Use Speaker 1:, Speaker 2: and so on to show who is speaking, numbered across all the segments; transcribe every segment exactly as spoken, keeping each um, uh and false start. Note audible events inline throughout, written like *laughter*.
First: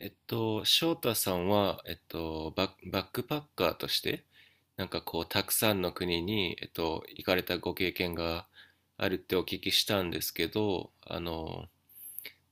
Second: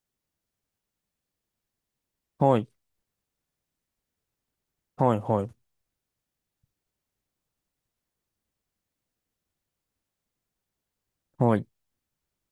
Speaker 1: えっと、翔太さんは、えっと、
Speaker 2: はい、
Speaker 1: バッ、バックパッカーとして、なんか
Speaker 2: はい、
Speaker 1: こう、た
Speaker 2: はい、
Speaker 1: くさんの国に、えっと、行かれたご経験があるってお聞きしたんですけど、あ
Speaker 2: はい。
Speaker 1: の、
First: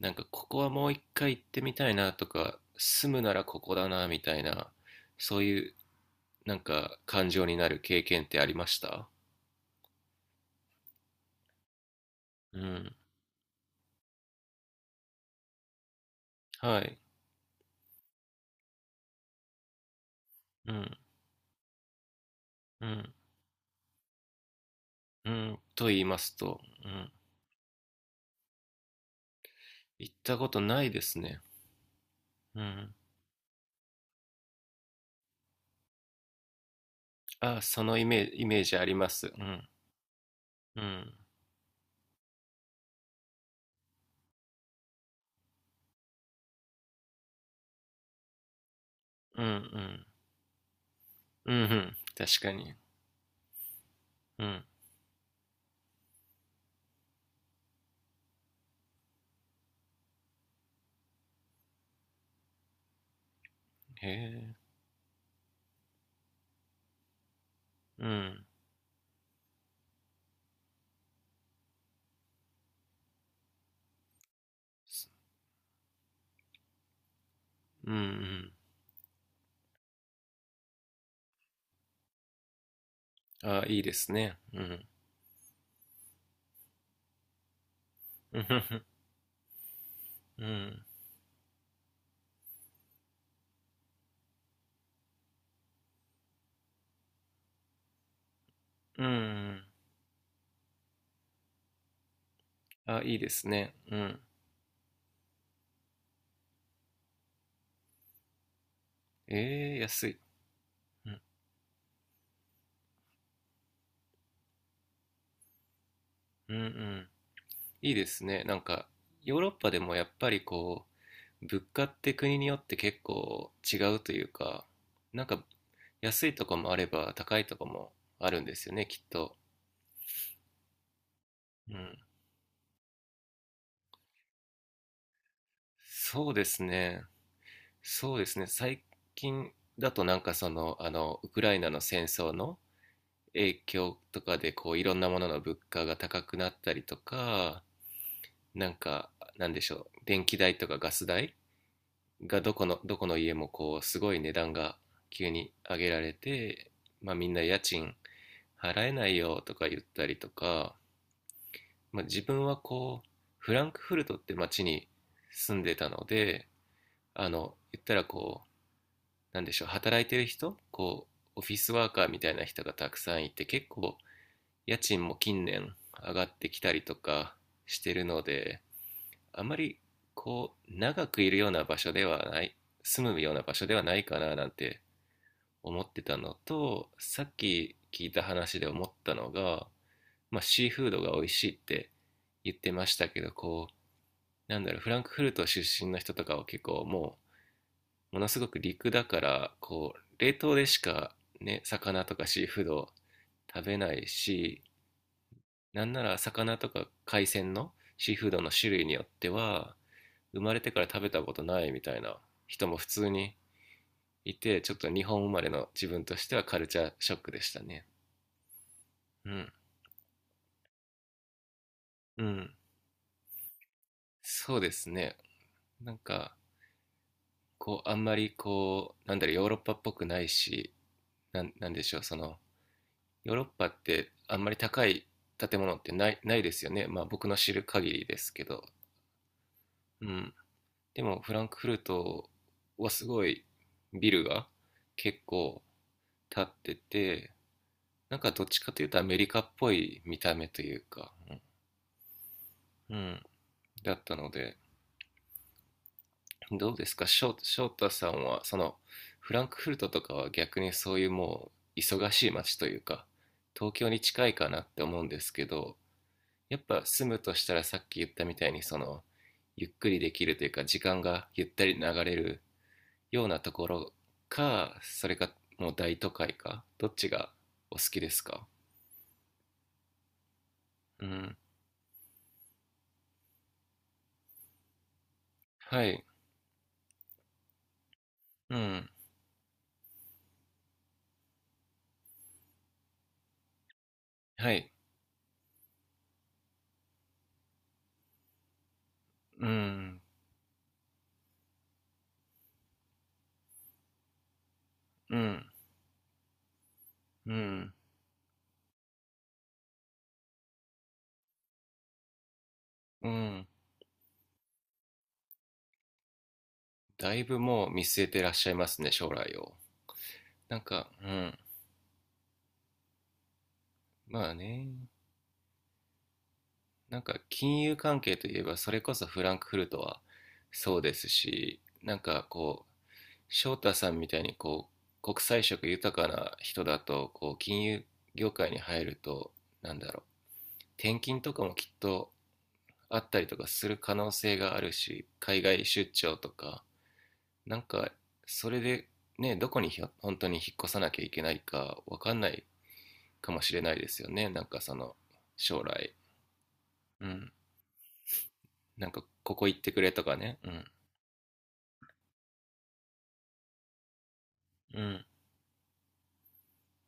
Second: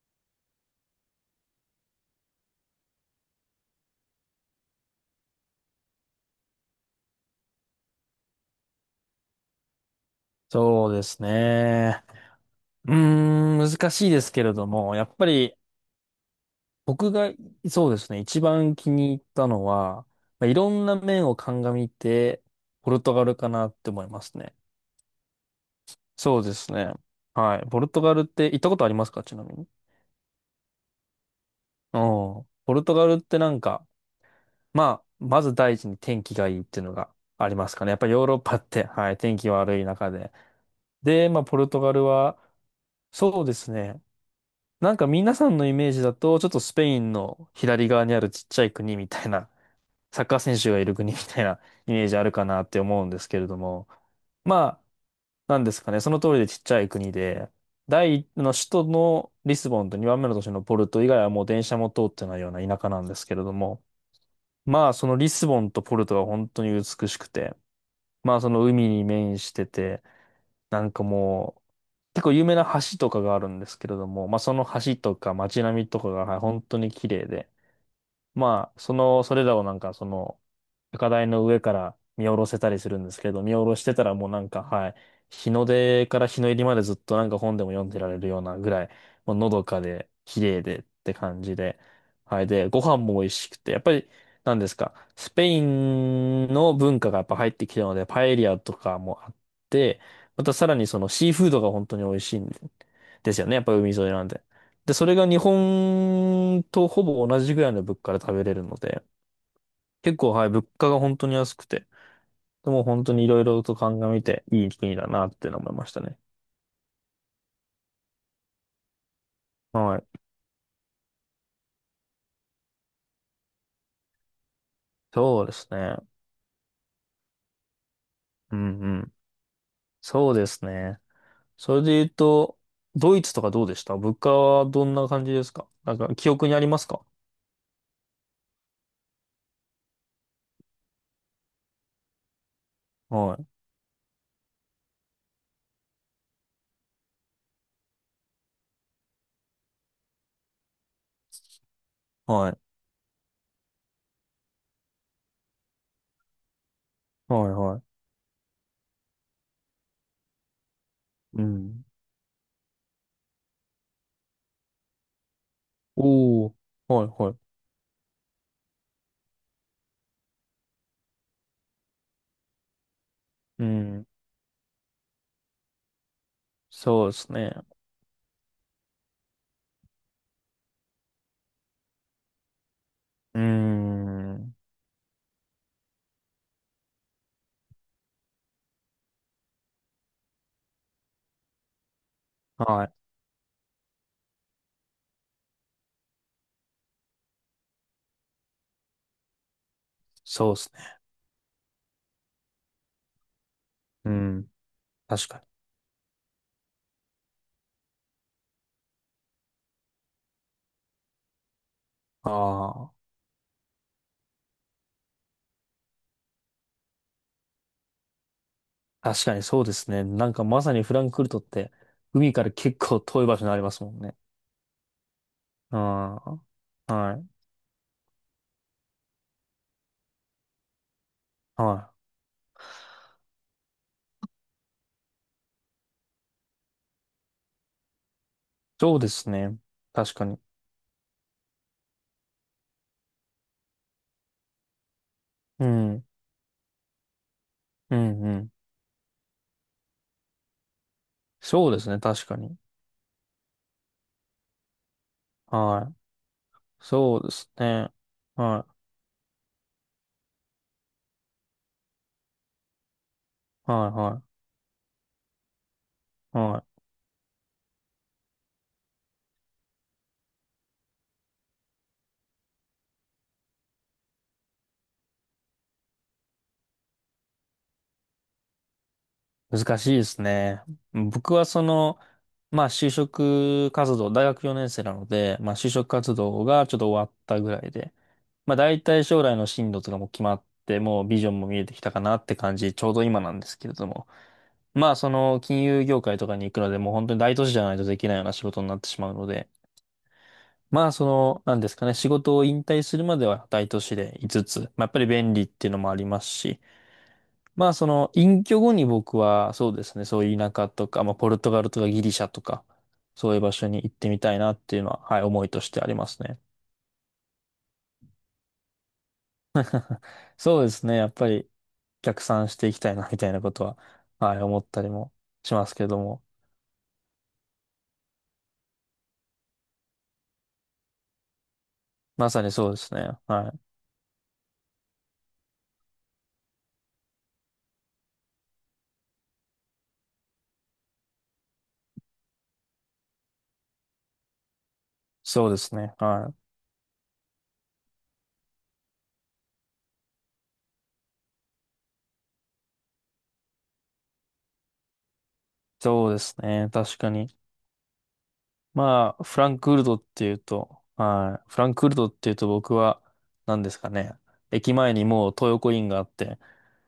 Speaker 1: なんかここはもう一回行ってみたいなとか、住むならここだなみたいな、そういうなんか感情になる経験ってありました？
Speaker 2: そうですね。
Speaker 1: う
Speaker 2: うー
Speaker 1: ん。
Speaker 2: ん、難しいですけれども、やっぱり
Speaker 1: はい。
Speaker 2: 僕が、そうですね、一番気に入ったのは、まあ、いろ
Speaker 1: う
Speaker 2: んな
Speaker 1: ん。
Speaker 2: 面を鑑みて、
Speaker 1: う
Speaker 2: ポルト
Speaker 1: ん。
Speaker 2: ガルかなって思いますね。
Speaker 1: うん。と言います
Speaker 2: そうで
Speaker 1: と、
Speaker 2: す
Speaker 1: う
Speaker 2: ね。
Speaker 1: ん。
Speaker 2: はい。ポルトガルって行ったことありますかちなみに。
Speaker 1: 行ったことないですね。
Speaker 2: うん。
Speaker 1: う
Speaker 2: ポル
Speaker 1: ん。
Speaker 2: トガルってなんか、まあ、まず第一に天気がいいっていうのがあり
Speaker 1: あ、
Speaker 2: ます
Speaker 1: そ
Speaker 2: かね。や
Speaker 1: の
Speaker 2: っ
Speaker 1: イ
Speaker 2: ぱり
Speaker 1: メ
Speaker 2: ヨー
Speaker 1: ージ、
Speaker 2: ロッ
Speaker 1: イ
Speaker 2: パ
Speaker 1: メー
Speaker 2: っ
Speaker 1: ジあ
Speaker 2: て、
Speaker 1: りま
Speaker 2: はい、
Speaker 1: す。う
Speaker 2: 天気
Speaker 1: ん。
Speaker 2: 悪い中で。
Speaker 1: うん。
Speaker 2: で、まあ、ポルトガルは、そうですね。なんか皆さんのイメージだと、ちょっとスペインの左側にあるちっちゃい国みたい
Speaker 1: うん
Speaker 2: な、
Speaker 1: うん。
Speaker 2: *laughs* サッカー選手がいる国みたい
Speaker 1: う
Speaker 2: な
Speaker 1: んう
Speaker 2: *laughs* イ
Speaker 1: ん。
Speaker 2: メージある
Speaker 1: 確
Speaker 2: か
Speaker 1: か
Speaker 2: なっ
Speaker 1: に。
Speaker 2: て思うんですけれども、
Speaker 1: うん。
Speaker 2: まあ、なんですかね、その通りでちっちゃい国で、第一の首都のリスボンとにばんめの都市のポルト以外はもう電車も通ってないような田舎なんですけれども、
Speaker 1: へえ。
Speaker 2: まあそのリスボンとポルトが本当に美しくて、
Speaker 1: う
Speaker 2: まあ
Speaker 1: ん。
Speaker 2: その海に面してて、なんかもう、結構有名な橋とかがあるんですけれども、まあその橋
Speaker 1: す
Speaker 2: とか街並みとかがはい本当に綺麗で、
Speaker 1: うんう
Speaker 2: まあその、それらをなんかその高台の上から見下ろせたりするんですけど、
Speaker 1: ん。
Speaker 2: 見
Speaker 1: あ、
Speaker 2: 下ろ
Speaker 1: いい
Speaker 2: し
Speaker 1: で
Speaker 2: てた
Speaker 1: す
Speaker 2: らもう
Speaker 1: ね。
Speaker 2: なん
Speaker 1: う
Speaker 2: か、
Speaker 1: ん。
Speaker 2: はい、日の出から日の入りまでずっとなんか本でも読んでられる
Speaker 1: *laughs* う
Speaker 2: よう
Speaker 1: ん
Speaker 2: な
Speaker 1: ふ
Speaker 2: ぐ
Speaker 1: ふ
Speaker 2: らい、もうのどかで、綺
Speaker 1: う
Speaker 2: 麗でっ
Speaker 1: ん。
Speaker 2: て感じで、はい、で、ご飯も美味しくて、やっぱり、なんですか、スペインの文化がやっぱ入ってきたので、パエリアとか
Speaker 1: うんう
Speaker 2: もあっ
Speaker 1: ん。
Speaker 2: て、またさらにそのシーフードが本当に美味しいんで
Speaker 1: あ、いいで
Speaker 2: ですよ
Speaker 1: す
Speaker 2: ね、やっ
Speaker 1: ね。
Speaker 2: ぱ海
Speaker 1: う
Speaker 2: 沿い
Speaker 1: ん。
Speaker 2: なんで。で、それが日本とほぼ同じぐらいの物価で食べれるので、
Speaker 1: ええ、安
Speaker 2: 結
Speaker 1: い。
Speaker 2: 構、はい、物価が
Speaker 1: う
Speaker 2: 本
Speaker 1: ん。
Speaker 2: 当に安くて、でも本当にいろいろと鑑みていい国だなっていうのを思いましたね。
Speaker 1: うんうん。いいですね。なんか、ヨーロッパでも
Speaker 2: は
Speaker 1: やっ
Speaker 2: い。
Speaker 1: ぱりこう、物価って国によって結構違うというか、なん
Speaker 2: そ
Speaker 1: か
Speaker 2: うですね。
Speaker 1: 安いとこもあれば高いとこもあるんで
Speaker 2: う
Speaker 1: すよ
Speaker 2: ん
Speaker 1: ね、
Speaker 2: う
Speaker 1: きっ
Speaker 2: ん。
Speaker 1: と。
Speaker 2: そうですね。
Speaker 1: う
Speaker 2: それで
Speaker 1: ん。
Speaker 2: 言うと、ドイツとかどうでした物価はどんな感じですかなんか記
Speaker 1: そうで
Speaker 2: 憶にあ
Speaker 1: す
Speaker 2: ります
Speaker 1: ね。
Speaker 2: か？
Speaker 1: そうですね。最近だとなんかその、あの、ウクライナの戦争の
Speaker 2: はい。
Speaker 1: 影響とかで、こう、いろんなものの物価が高くなったりとか、なんか、なんでしょう、電気代とかガス代が
Speaker 2: は
Speaker 1: ど
Speaker 2: い。
Speaker 1: この、どこの家もこう、すごい値段が急に上げられて、まあみんな
Speaker 2: はい
Speaker 1: 家
Speaker 2: は
Speaker 1: 賃
Speaker 2: い。
Speaker 1: 払えないよとか言ったりとか、
Speaker 2: うん。
Speaker 1: まあ自分はこう、フランクフルトって街に住んでたので、
Speaker 2: おー。はい
Speaker 1: あ
Speaker 2: はい。
Speaker 1: の、言ったらこう、なんでしょう、働いてる人、こう、オフィスワーカーみたいな人がたくさんいて、
Speaker 2: う
Speaker 1: 結構、
Speaker 2: ん。
Speaker 1: 家賃も近年上がってきたりと
Speaker 2: そうです
Speaker 1: か
Speaker 2: ね。
Speaker 1: してるので、あまり、こう、長くいるような場所ではない、住むよう
Speaker 2: うー
Speaker 1: な場所ではないかななん
Speaker 2: ん。
Speaker 1: て思ってたのと、さっき聞いた話で思ったのが、まあ、シーフードが美味しいって言って
Speaker 2: は
Speaker 1: ま
Speaker 2: い。
Speaker 1: したけど、こう、なんだろう、フランクフルト出身の人とかは結構もう、ものすごく陸だからこう冷
Speaker 2: そ
Speaker 1: 凍
Speaker 2: うで
Speaker 1: で
Speaker 2: す
Speaker 1: し
Speaker 2: ね。
Speaker 1: かね、魚とかシーフードを食べない
Speaker 2: うん。
Speaker 1: し、
Speaker 2: 確かに。
Speaker 1: なんなら魚とか海鮮のシーフードの種類によっては生まれてから食べたことないみたいな人も普
Speaker 2: ああ。
Speaker 1: 通にいて、ちょっと日本生まれの自分としてはカルチャーショックでしたね。
Speaker 2: 確
Speaker 1: う
Speaker 2: かに
Speaker 1: ん
Speaker 2: そうですね。なんかまさにフランクフルトって、
Speaker 1: う
Speaker 2: 海から
Speaker 1: ん。
Speaker 2: 結構遠い場所にありますもんね。
Speaker 1: そうですね。
Speaker 2: うん。
Speaker 1: なんか
Speaker 2: はい。
Speaker 1: こうあんまりこう、なんだろう、ヨーロッパっぽくないし、なんなん
Speaker 2: は
Speaker 1: でし
Speaker 2: い。
Speaker 1: ょう、そのヨーロッパってあんまり高い建物ってないないですよね。まあ僕の知る限りですけど。
Speaker 2: そうですね。
Speaker 1: う
Speaker 2: 確か
Speaker 1: ん。
Speaker 2: に。
Speaker 1: でもフランクフルトはすごいビルが結構
Speaker 2: うん。
Speaker 1: 建ってて、
Speaker 2: う
Speaker 1: なん
Speaker 2: ん、う
Speaker 1: かどっ
Speaker 2: ん。
Speaker 1: ちかというとアメリカっぽい見た目というか、
Speaker 2: そうですね。確かに。
Speaker 1: うん。うん。だったので、
Speaker 2: はい。
Speaker 1: どうですか、
Speaker 2: そうで
Speaker 1: 翔
Speaker 2: す
Speaker 1: 翔太
Speaker 2: ね。
Speaker 1: さんは、そ
Speaker 2: は
Speaker 1: のフランクフルトとかは逆にそういうもう忙しい街というか、
Speaker 2: い。
Speaker 1: 東京に
Speaker 2: は
Speaker 1: 近
Speaker 2: い、
Speaker 1: いかなって思うんですけど、
Speaker 2: は
Speaker 1: やっ
Speaker 2: い。は
Speaker 1: ぱ住むとしたらさっき言ったみたいに、そのゆっくりできるというか時間がゆったり流れるようなところか、それかもう大都会か、どっちがお好きですか？
Speaker 2: い。難しいですね。
Speaker 1: う
Speaker 2: 僕
Speaker 1: ん。
Speaker 2: はその、まあ就職活動、大学よねん生なので、まあ就
Speaker 1: は
Speaker 2: 職
Speaker 1: い。
Speaker 2: 活動がちょっと終わったぐらいで、ま
Speaker 1: う
Speaker 2: あ大
Speaker 1: ん。
Speaker 2: 体将来の進路とかも決まって、もうビジョンも見えてきたかなって感じ、ちょうど今なんですけれども。
Speaker 1: はい。
Speaker 2: まあその金融業界とかに行くので、もう本当に大都市じゃないとできないような仕事になってしまうの
Speaker 1: う
Speaker 2: で、
Speaker 1: ん。
Speaker 2: まあその、なんですかね、仕事を引退するまでは大都市でいつつ、まあやっぱり
Speaker 1: う
Speaker 2: 便利
Speaker 1: ん。
Speaker 2: っていうのもありますし、
Speaker 1: う
Speaker 2: ま
Speaker 1: ん。
Speaker 2: あその隠居後に僕はそうですね、そういう田舎とか、まあポルトガルとかギリシャとか、
Speaker 1: う
Speaker 2: そういう
Speaker 1: ん。
Speaker 2: 場所に行ってみたいなっていうのは、はい、思いとしてありますね。
Speaker 1: だいぶもう見据えてらっしゃいますね、将来を。なん
Speaker 2: そうです
Speaker 1: か。
Speaker 2: ね。
Speaker 1: う
Speaker 2: やっぱ
Speaker 1: ん。
Speaker 2: り逆算していきたいな、みたいなことは、
Speaker 1: ま
Speaker 2: は
Speaker 1: あ
Speaker 2: い、思っ
Speaker 1: ね。
Speaker 2: たりもしますけども。
Speaker 1: なんか金融関係といえば、それこそフランクフルトはそうですし、なんか
Speaker 2: まさに
Speaker 1: こ
Speaker 2: そうで
Speaker 1: う、
Speaker 2: すね。は
Speaker 1: 翔
Speaker 2: い。
Speaker 1: 太さんみたいにこう国際色豊かな人だと、こう金融業界に入ると、なんだろう、転勤とかもきっとあったりとかする可能性があるし、海
Speaker 2: そうで
Speaker 1: 外
Speaker 2: す
Speaker 1: 出
Speaker 2: ね。
Speaker 1: 張と
Speaker 2: はい。
Speaker 1: か、なんかそれでね、どこに本当に引っ越さなきゃいけないかわかんないかもしれないですよね、なんかその将来。
Speaker 2: そうですね。確
Speaker 1: う
Speaker 2: か
Speaker 1: ん。
Speaker 2: に。
Speaker 1: なんか
Speaker 2: まあ、
Speaker 1: こ
Speaker 2: フ
Speaker 1: こ
Speaker 2: ラ
Speaker 1: 行
Speaker 2: ン
Speaker 1: っ
Speaker 2: ク
Speaker 1: て
Speaker 2: フ
Speaker 1: く
Speaker 2: ル
Speaker 1: れ
Speaker 2: トっ
Speaker 1: とか
Speaker 2: ていう
Speaker 1: ね。うん。
Speaker 2: と、はい。フランクフルトっていうと僕は、何ですかね。駅
Speaker 1: う
Speaker 2: 前に
Speaker 1: ん。
Speaker 2: もう東横インがあって、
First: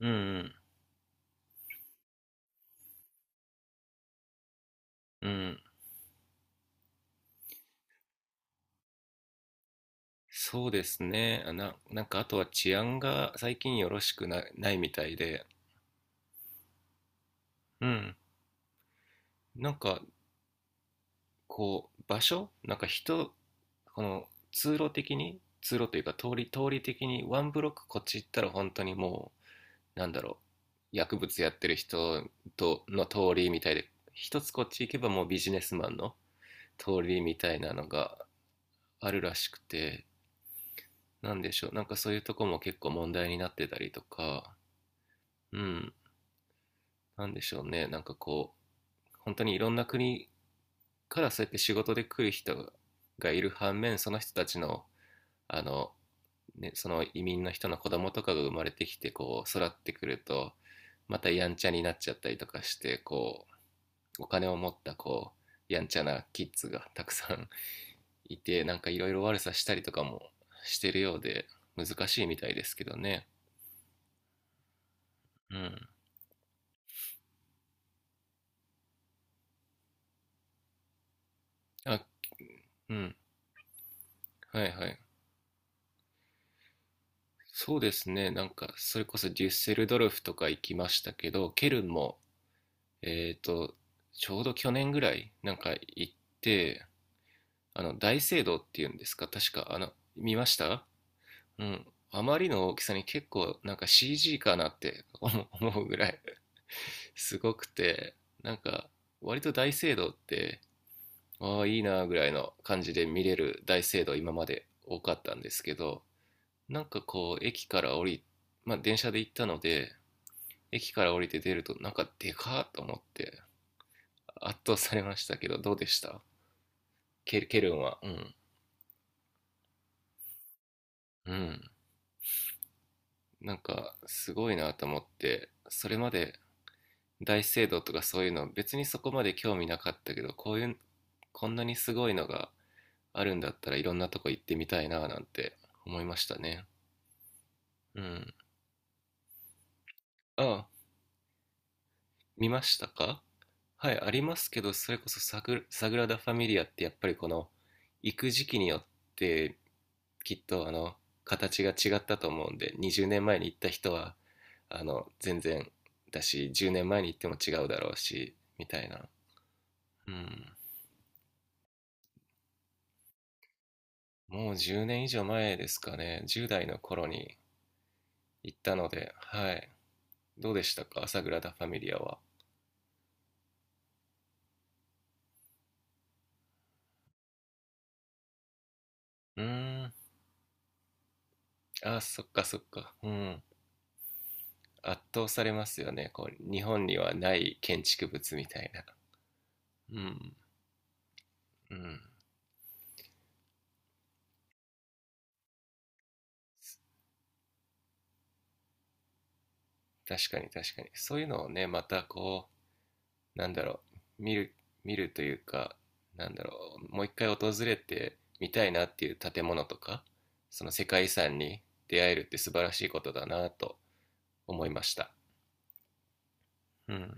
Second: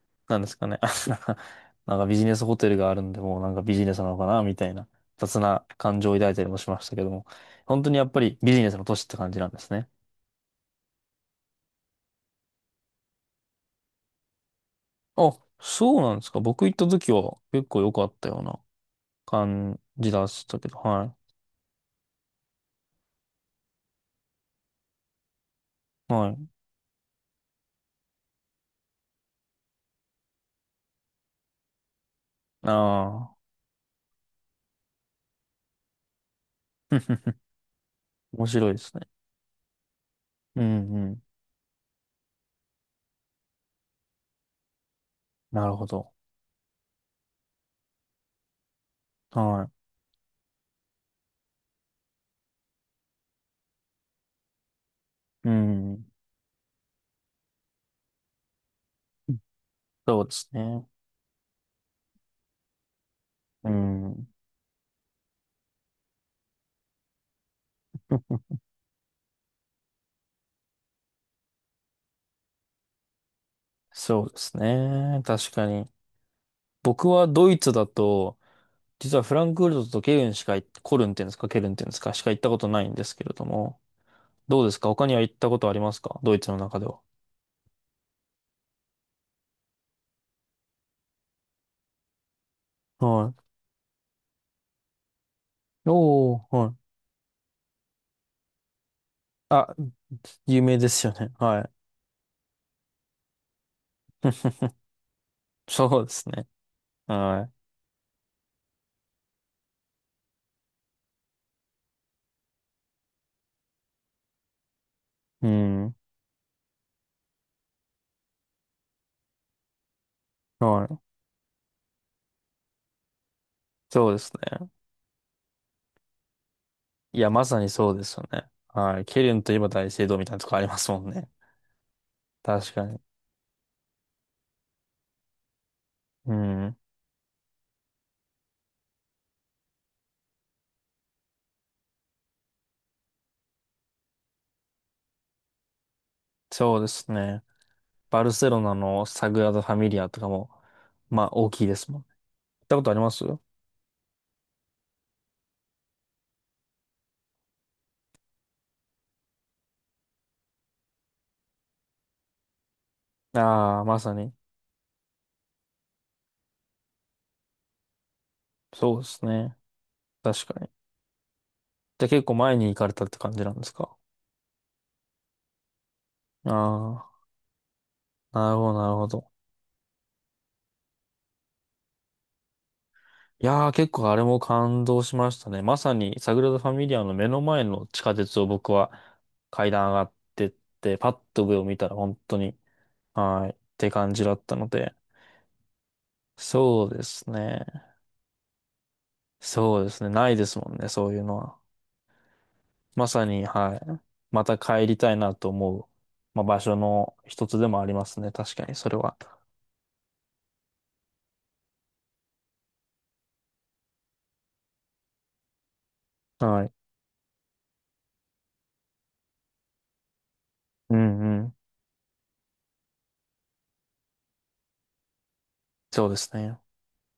Speaker 1: うん。う
Speaker 2: 何で
Speaker 1: ん。
Speaker 2: すかね。*laughs* なんかビジネスホテルがあるんで、もうなんかビジネスなのかな、みたいな
Speaker 1: う
Speaker 2: 雑
Speaker 1: ん。
Speaker 2: な感情を抱いたりもしましたけども、本当にやっぱりビジネスの都市って感じなんですね。
Speaker 1: そうですね。あな、なんかあとは治安が最近よろしくな、ないみたい
Speaker 2: あ、
Speaker 1: で、
Speaker 2: そうなんですか。僕行った時は結構
Speaker 1: う
Speaker 2: 良かっ
Speaker 1: ん。
Speaker 2: たような
Speaker 1: なん
Speaker 2: 感
Speaker 1: か
Speaker 2: じだったけど、は
Speaker 1: こう場所、なんか人、この通路的に、通路という
Speaker 2: い。
Speaker 1: か、通
Speaker 2: は
Speaker 1: り、
Speaker 2: い。
Speaker 1: 通り的にワンブロックこっち行ったら本当にもう、なんだろう、薬物やってる人
Speaker 2: あ
Speaker 1: との通
Speaker 2: あ。
Speaker 1: りみたいで、一つこっち行けばもうビジネスマンの通り
Speaker 2: *laughs*
Speaker 1: みたいなのが
Speaker 2: 面白いですね。
Speaker 1: あるらしくて、
Speaker 2: うんうん。
Speaker 1: なんでしょう、なんかそういうとこも結構問題になってたりとか、う
Speaker 2: なるほ
Speaker 1: ん、
Speaker 2: ど。
Speaker 1: なんでしょうね、なんかこう、本当にい
Speaker 2: は
Speaker 1: ろんな国からそうやって仕事で来る人がいる反面、その人たちの、
Speaker 2: い。う
Speaker 1: あの、
Speaker 2: ん。
Speaker 1: ね、その移民の人の子供とかが生まれてきて、こう、育ってくる
Speaker 2: そうです
Speaker 1: と、
Speaker 2: ね。
Speaker 1: またやんちゃになっちゃったりとかして、こ
Speaker 2: う
Speaker 1: う、お
Speaker 2: ん。
Speaker 1: 金を持った、こう、やんちゃなキッズがたくさん *laughs* い
Speaker 2: *laughs*
Speaker 1: て、なんかいろいろ悪さしたりとかもしてるようで、難しいみたいですけどね。
Speaker 2: そうですね。確
Speaker 1: う
Speaker 2: か
Speaker 1: ん。
Speaker 2: に。僕はドイツだと、実はフランクフルトとケルンしか行っ、コルンっていうんですか、ケルンっていうんです
Speaker 1: あ、
Speaker 2: か、しか行ったことない
Speaker 1: う
Speaker 2: んで
Speaker 1: ん。
Speaker 2: すけれども、
Speaker 1: は
Speaker 2: どう
Speaker 1: い
Speaker 2: で
Speaker 1: はい
Speaker 2: す
Speaker 1: は
Speaker 2: か
Speaker 1: い。
Speaker 2: 他には行ったことありますかドイツの中では？
Speaker 1: そうですね。なんか、それこそデュッセルドルフとか行きましたけど、ケルンも、
Speaker 2: は
Speaker 1: えっ
Speaker 2: い。
Speaker 1: と、ちょうど去年ぐらい、なんか行っ
Speaker 2: おー、は
Speaker 1: て、
Speaker 2: い。
Speaker 1: あの、大聖堂っていうんですか、確か、
Speaker 2: あ、
Speaker 1: あの、見まし
Speaker 2: 有名
Speaker 1: た。
Speaker 2: ですよね。は
Speaker 1: う
Speaker 2: い。
Speaker 1: ん。あまりの大きさに結構、なんか シージー かな
Speaker 2: *laughs*
Speaker 1: って思う *laughs* 思うぐ
Speaker 2: そう
Speaker 1: ら
Speaker 2: で
Speaker 1: い
Speaker 2: すね。
Speaker 1: *laughs* す
Speaker 2: は
Speaker 1: ごくて、なんか、割と大聖堂って、ああ、いいなーぐらいの感じで見れる大聖堂今まで多かったん
Speaker 2: い。う
Speaker 1: ですけ
Speaker 2: ん。
Speaker 1: ど、なんかこう駅から降りまあ電車で行ったので、
Speaker 2: は
Speaker 1: 駅
Speaker 2: い。
Speaker 1: から降りて出るとなんかでかーと思って
Speaker 2: そうです
Speaker 1: 圧
Speaker 2: ね。
Speaker 1: 倒されましたけど、どうでした？
Speaker 2: いや、
Speaker 1: ケ
Speaker 2: ま
Speaker 1: ル
Speaker 2: さ
Speaker 1: ケ
Speaker 2: に
Speaker 1: ルン
Speaker 2: そう
Speaker 1: は。
Speaker 2: で
Speaker 1: う
Speaker 2: すよ
Speaker 1: ん。
Speaker 2: ね。はい。ケルンといえば大聖堂みたいなとこありますもんね。
Speaker 1: うん。
Speaker 2: 確かに。
Speaker 1: なんかすごいなと思って、それま
Speaker 2: う
Speaker 1: で
Speaker 2: ん。
Speaker 1: 大聖堂とかそういうの別にそこまで興味なかったけど、こういう、こんなにすごいのがあるんだったらいろんなとこ行ってみたいななんて思いましたね。
Speaker 2: そうですね。
Speaker 1: う
Speaker 2: バル
Speaker 1: ん。
Speaker 2: セロナのサグラダ・ファミリアとかも、
Speaker 1: ああ。
Speaker 2: まあ、大きいですもんね。
Speaker 1: 見ま
Speaker 2: 行った
Speaker 1: し
Speaker 2: こ
Speaker 1: た
Speaker 2: とありま
Speaker 1: か？
Speaker 2: す
Speaker 1: はい、ありますけど、それこそサグ、サグラダ・ファミリアってやっぱりこの、行く時期によってきっとあの、形が違ったと思うんで、にじゅうねんまえに行った
Speaker 2: ああ
Speaker 1: 人
Speaker 2: まさ
Speaker 1: は、
Speaker 2: に。
Speaker 1: あの、全然だし、じゅうねんまえに行っても違うだろうし、みたい
Speaker 2: そう
Speaker 1: な。
Speaker 2: ですね。
Speaker 1: うん。
Speaker 2: 確かに。じゃあ結構前に行かれたって感じなんですか？
Speaker 1: もうじゅうねん以上前ですかね、じゅう代の頃
Speaker 2: あ
Speaker 1: に
Speaker 2: あ
Speaker 1: 行
Speaker 2: ー、なる
Speaker 1: っ
Speaker 2: ほ
Speaker 1: た
Speaker 2: ど、な
Speaker 1: の
Speaker 2: るほ
Speaker 1: で、
Speaker 2: ど。
Speaker 1: はい。どうでしたか、サグラダ・ファミリアは。
Speaker 2: いやー、結構あれも感動しましたね。まさに、サグラダ・ファミリアの目の前の地下鉄を僕は
Speaker 1: う
Speaker 2: 階
Speaker 1: ー
Speaker 2: 段
Speaker 1: ん。
Speaker 2: 上がってって、パッと上を見たら
Speaker 1: あ、
Speaker 2: 本
Speaker 1: そっ
Speaker 2: 当
Speaker 1: か
Speaker 2: に、
Speaker 1: そっか。うん。
Speaker 2: はい、って感じだったので、
Speaker 1: 圧倒されますよね、こう日本
Speaker 2: そう
Speaker 1: に
Speaker 2: で
Speaker 1: は
Speaker 2: す
Speaker 1: ない
Speaker 2: ね。
Speaker 1: 建築物みたいな。
Speaker 2: そうで
Speaker 1: う
Speaker 2: すね。ない
Speaker 1: ん。
Speaker 2: ですもんね、そういうのは。
Speaker 1: うん。
Speaker 2: まさに、はい。また帰りたいなと思う、まあ、場所の一つでもありますね。確かに、それは。
Speaker 1: 確かに確かに、そういうのをね、またこう、なんだろう、見る見るというか、なんだろ
Speaker 2: はい。
Speaker 1: う、もう一回訪れてみたいなっていう建物とか、その世
Speaker 2: う
Speaker 1: 界遺
Speaker 2: ん
Speaker 1: 産
Speaker 2: うん。
Speaker 1: に出会えるって素晴らしいことだなと思いました。
Speaker 2: そうですね。
Speaker 1: うん